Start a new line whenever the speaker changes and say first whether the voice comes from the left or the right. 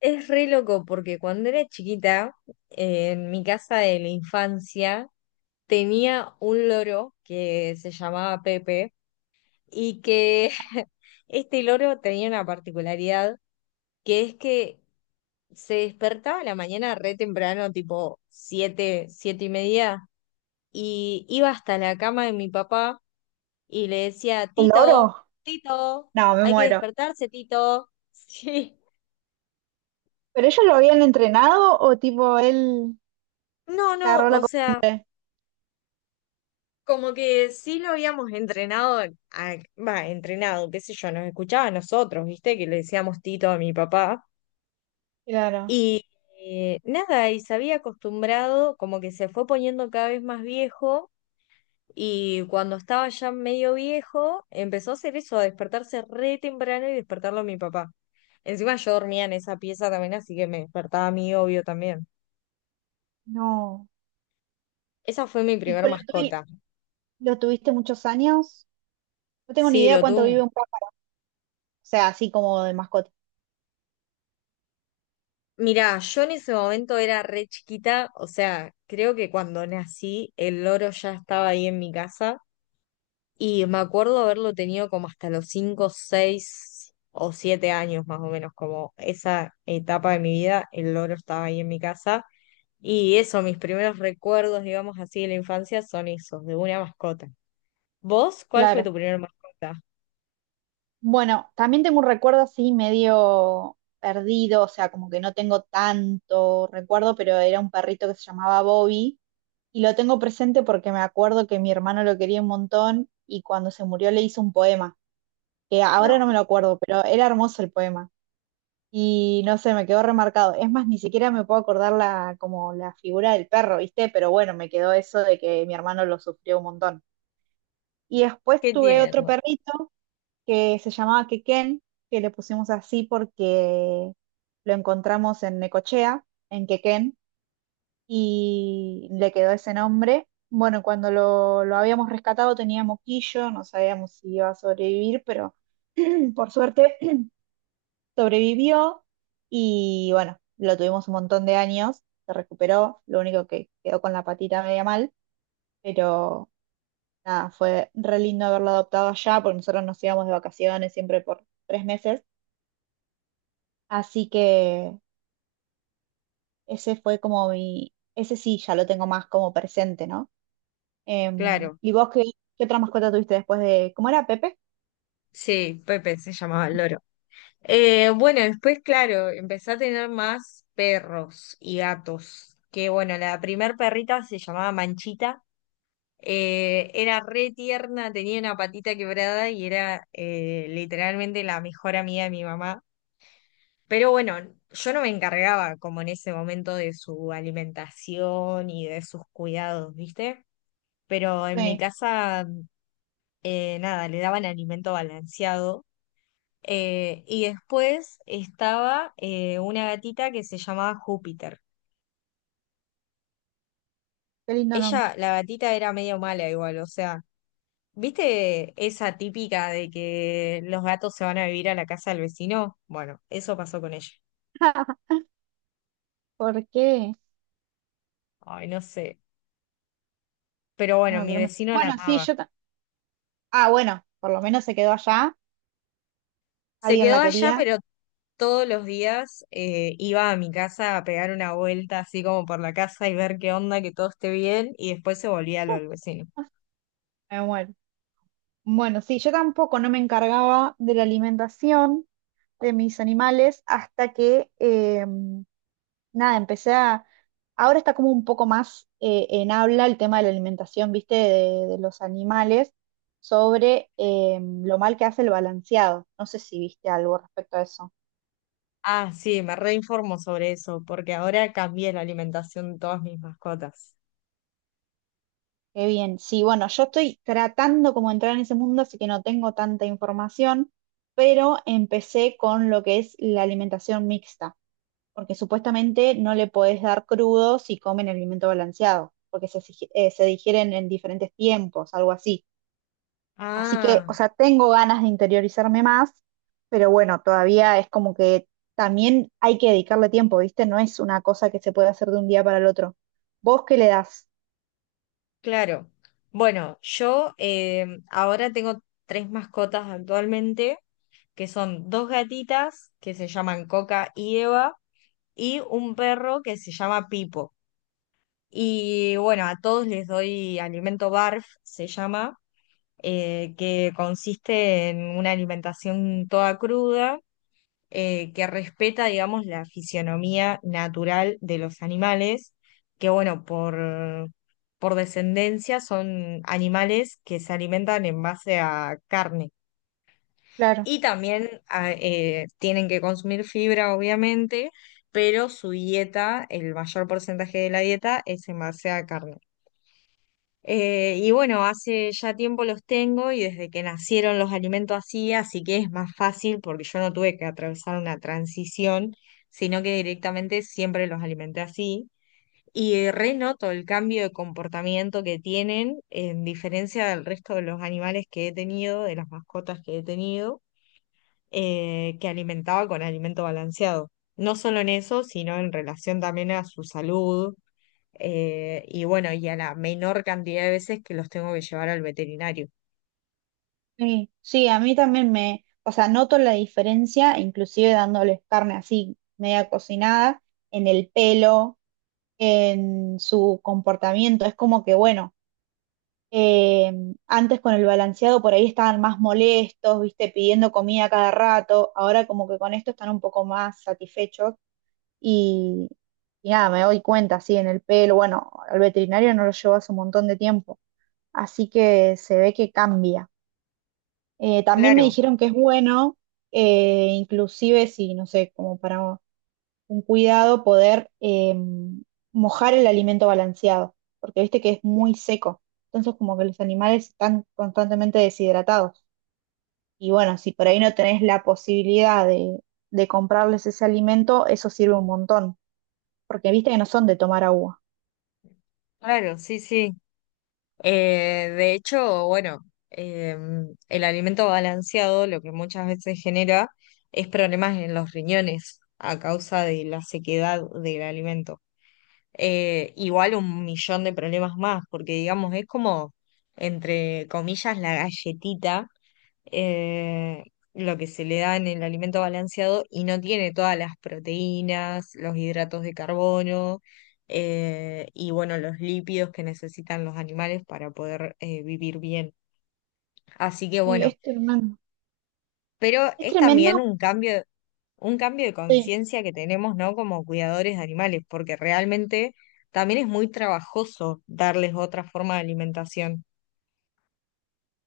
left: Es re loco porque cuando era chiquita, en mi casa de la infancia, tenía un loro que se llamaba Pepe y que este loro tenía una particularidad que es que se despertaba a la mañana re temprano, tipo siete, siete y media, y iba hasta la cama de mi papá y le decía,
right: ¿El
left: Tito,
right: oro?
left: Tito,
right: No, me
left: hay que
right: muero.
left: despertarse, Tito. Sí.
right: ¿Pero ellos lo habían entrenado o tipo él
left: No,
right: se
left: no,
right: agarró la
left: o sea...
right: costumbre?
left: Como que sí lo habíamos entrenado, entrenado, qué sé yo, nos escuchaba a nosotros, ¿viste? Que le decíamos Tito a mi papá.
right: Claro,
left: Y nada, y se había acostumbrado, como que se fue poniendo cada vez más viejo. Y cuando estaba ya medio viejo, empezó a hacer eso, a despertarse re temprano y despertarlo a mi papá. Encima yo dormía en esa pieza también, así que me despertaba a mí, obvio, también.
right: no.
left: Esa fue mi
right: ¿Y
left: primer
right: con
left: mascota.
right: lo tuviste muchos años? No tengo ni
left: Sí,
right: idea
left: lo
right: cuánto vive
left: tuve.
right: un pájaro, o sea, así como de mascota.
left: Mirá, yo en ese momento era re chiquita, o sea, creo que cuando nací el loro ya estaba ahí en mi casa y me acuerdo haberlo tenido como hasta los 5, 6 o 7 años más o menos, como esa etapa de mi vida, el loro estaba ahí en mi casa y eso, mis primeros recuerdos, digamos así, de la infancia son esos, de una mascota. ¿Vos cuál fue
right: Claro.
left: tu primera mascota?
right: Bueno, también tengo un recuerdo así medio perdido, o sea, como que no tengo tanto recuerdo, pero era un perrito que se llamaba Bobby y lo tengo presente porque me acuerdo que mi hermano lo quería un montón y cuando se murió le hizo un poema, que ahora
left: No,
right: no me lo acuerdo, pero era hermoso el poema. Y no sé, me quedó remarcado. Es más, ni siquiera me puedo acordar la, como la figura del perro, ¿viste? Pero bueno, me quedó eso de que mi hermano lo sufrió un montón. Y después
left: qué
right: tuve otro
left: tierno.
right: perrito que se llamaba Quequén, que le pusimos así porque lo encontramos en Necochea, en Quequén, y le quedó ese nombre. Bueno, cuando lo habíamos rescatado tenía moquillo, no sabíamos si iba a sobrevivir, pero por suerte sobrevivió y bueno, lo tuvimos un montón de años, se recuperó, lo único que quedó con la patita media mal, pero nada, fue re lindo haberlo adoptado allá, porque nosotros nos íbamos de vacaciones siempre por 3 meses, así que ese fue como mi, ese sí, ya lo tengo más como presente, ¿no?
left: Claro,
right: ¿Y vos qué, qué otra mascota tuviste después de, ¿cómo era Pepe?
left: sí, Pepe se llamaba el loro. Bueno, después, claro, empecé a tener más perros y gatos. Que bueno, la primer perrita se llamaba Manchita. Era re tierna, tenía una patita quebrada y era literalmente la mejor amiga de mi mamá. Pero bueno, yo no me encargaba como en ese momento de su alimentación y de sus cuidados, ¿viste? Pero en mi
right: Sí,
left: casa, nada, le daban alimento balanceado. Y después estaba una gatita que se llamaba Júpiter.
right: qué lindo nombre.
left: Ella, la gatita era medio mala igual, o sea, ¿viste esa típica de que los gatos se van a vivir a la casa del vecino? Bueno, eso pasó con ella.
right: ¿Por qué?
left: Ay, no sé. Pero bueno,
right: No,
left: mi
right: tremendo.
left: vecino la
right: Bueno, sí,
left: amaba.
right: yo... ta- Ah, bueno, por lo menos se quedó allá,
left: Se
right: alguien
left: quedó
right: la
left: allá,
right: quería.
left: pero todos los días iba a mi casa a pegar una vuelta así como por la casa y ver qué onda, que todo esté bien, y después se volvía a lo del vecino.
right: Me muero. Bueno, sí, yo tampoco no me encargaba de la alimentación de mis animales hasta que, nada, empecé a... Ahora está como un poco más en habla el tema de la alimentación, viste, de los animales, sobre lo mal que hace el balanceado. No sé si viste algo respecto a eso.
left: Ah, sí, me reinformo sobre eso, porque ahora cambié la alimentación de todas mis mascotas.
right: Qué bien. Sí, bueno, yo estoy tratando como de entrar en ese mundo, así que no tengo tanta información, pero empecé con lo que es la alimentación mixta, porque supuestamente no le podés dar crudo si comen el alimento balanceado, porque se digieren en diferentes tiempos, algo así. Así que, o
left: Ah,
right: sea, tengo ganas de interiorizarme más, pero bueno, todavía es como que también hay que dedicarle tiempo, ¿viste? No es una cosa que se puede hacer de un día para el otro. ¿Vos qué le das?
left: claro. Bueno, yo ahora tengo tres mascotas actualmente, que son dos gatitas, que se llaman Coca y Eva, y un perro que se llama Pipo. Y bueno, a todos les doy alimento BARF, se llama, que consiste en una alimentación toda cruda, que respeta, digamos, la fisionomía natural de los animales, que bueno, por descendencia son animales que se alimentan en base a carne.
right: Claro.
left: Y también tienen que consumir fibra, obviamente, pero su dieta, el mayor porcentaje de la dieta es en base a carne. Y bueno, hace ya tiempo los tengo y desde que nacieron los alimento así, así que es más fácil porque yo no tuve que atravesar una transición, sino que directamente siempre los alimenté así. Y renoto el cambio de comportamiento que tienen en diferencia del resto de los animales que he tenido, de las mascotas que he tenido, que alimentaba con alimento balanceado. No solo en eso, sino en relación también a su salud y bueno, y a la menor cantidad de veces que los tengo que llevar al veterinario.
right: Sí, sí, a mí también me, o sea, noto la diferencia, inclusive dándoles carne así, media cocinada, en el pelo, en su comportamiento. Es como que, bueno, eh, antes con el balanceado por ahí estaban más molestos, viste, pidiendo comida cada rato, ahora como que con esto están un poco más satisfechos y, y nada, me doy cuenta, así en el pelo, bueno, al veterinario no lo llevo hace un montón de tiempo, así que se ve que cambia. También me
left: Claro,
right: dijeron que es bueno, inclusive si, no sé, como para un cuidado poder mojar el alimento balanceado, porque viste que es muy seco. Entonces, como que los animales están constantemente deshidratados. Y bueno, si por ahí no tenés la posibilidad de comprarles ese alimento, eso sirve un montón, porque viste que no son de tomar agua.
left: claro, sí, sí. De hecho, bueno, eh, el alimento balanceado lo que muchas veces genera es problemas en los riñones a causa de la sequedad del alimento. Igual un millón de problemas más, porque digamos, es como, entre comillas, la galletita eh, lo que se le da en el alimento balanceado y no tiene todas las proteínas, los hidratos de carbono y bueno, los lípidos que necesitan los animales para poder vivir bien. Así que
right: Sí,
left: bueno,
right: es tremendo.
left: pero
right: Es
left: es también
right: tremendo.
left: un cambio de
right: Sí,
left: conciencia que tenemos, ¿no? Como cuidadores de animales, porque realmente también es muy trabajoso darles otra forma de alimentación.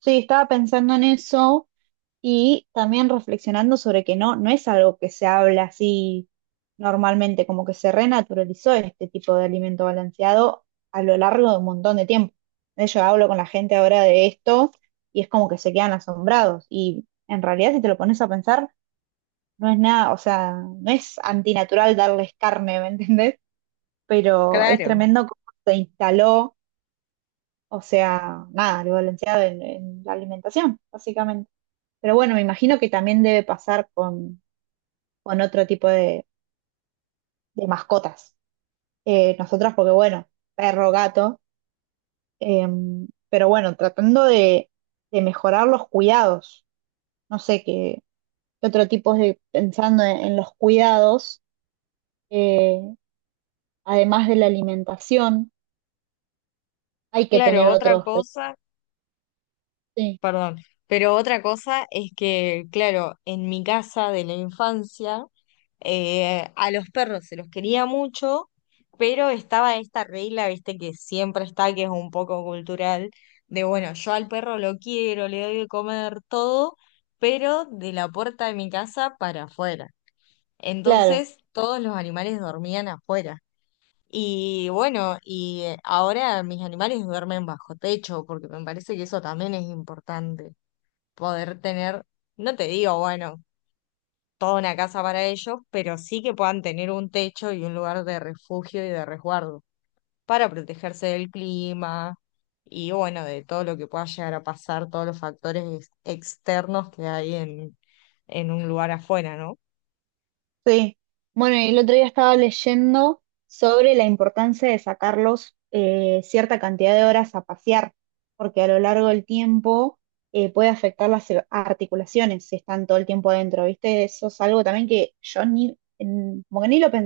right: sí, estaba pensando en eso. Y también reflexionando sobre que no, no es algo que se habla así normalmente, como que se renaturalizó este tipo de alimento balanceado a lo largo de un montón de tiempo. Yo hablo con la gente ahora de esto y es como que se quedan asombrados. Y en realidad, si te lo pones a pensar, no es nada, o sea, no es antinatural darles carne, ¿me entendés? Pero es
left: Claro.
right: tremendo cómo se instaló, o sea, nada, el balanceado en la alimentación, básicamente. Pero bueno, me imagino que también debe pasar con otro tipo de mascotas. Nosotras, porque bueno, perro, gato, eh, pero bueno, tratando de mejorar los cuidados. No sé qué, qué otro tipo de, pensando en los cuidados, eh, además de la alimentación, hay que
left: Claro,
right: tener
left: otra
right: otros.
left: cosa,
right: Sí,
left: perdón. Pero otra cosa es que, claro, en mi casa de la infancia, a los perros se los quería mucho, pero estaba esta regla, viste, que siempre está, que es un poco cultural, de bueno, yo al perro lo quiero, le doy de comer todo, pero de la puerta de mi casa para afuera.
right: claro.
left: Entonces, todos los animales dormían afuera. Y bueno, y ahora mis animales duermen bajo techo, porque me parece que eso también es importante poder tener, no te digo, bueno, toda una casa para ellos, pero sí que puedan tener un techo y un lugar de refugio y de resguardo para protegerse del clima y bueno, de todo lo que pueda llegar a pasar, todos los factores externos que hay en un lugar afuera, ¿no?
right: Sí, bueno, y el otro día estaba leyendo sobre la importancia de sacarlos cierta cantidad de horas a pasear, porque a lo largo del tiempo puede afectar las ar- articulaciones si están todo el tiempo adentro, ¿viste? Eso es algo también que yo ni, en- como que ni lo pensé.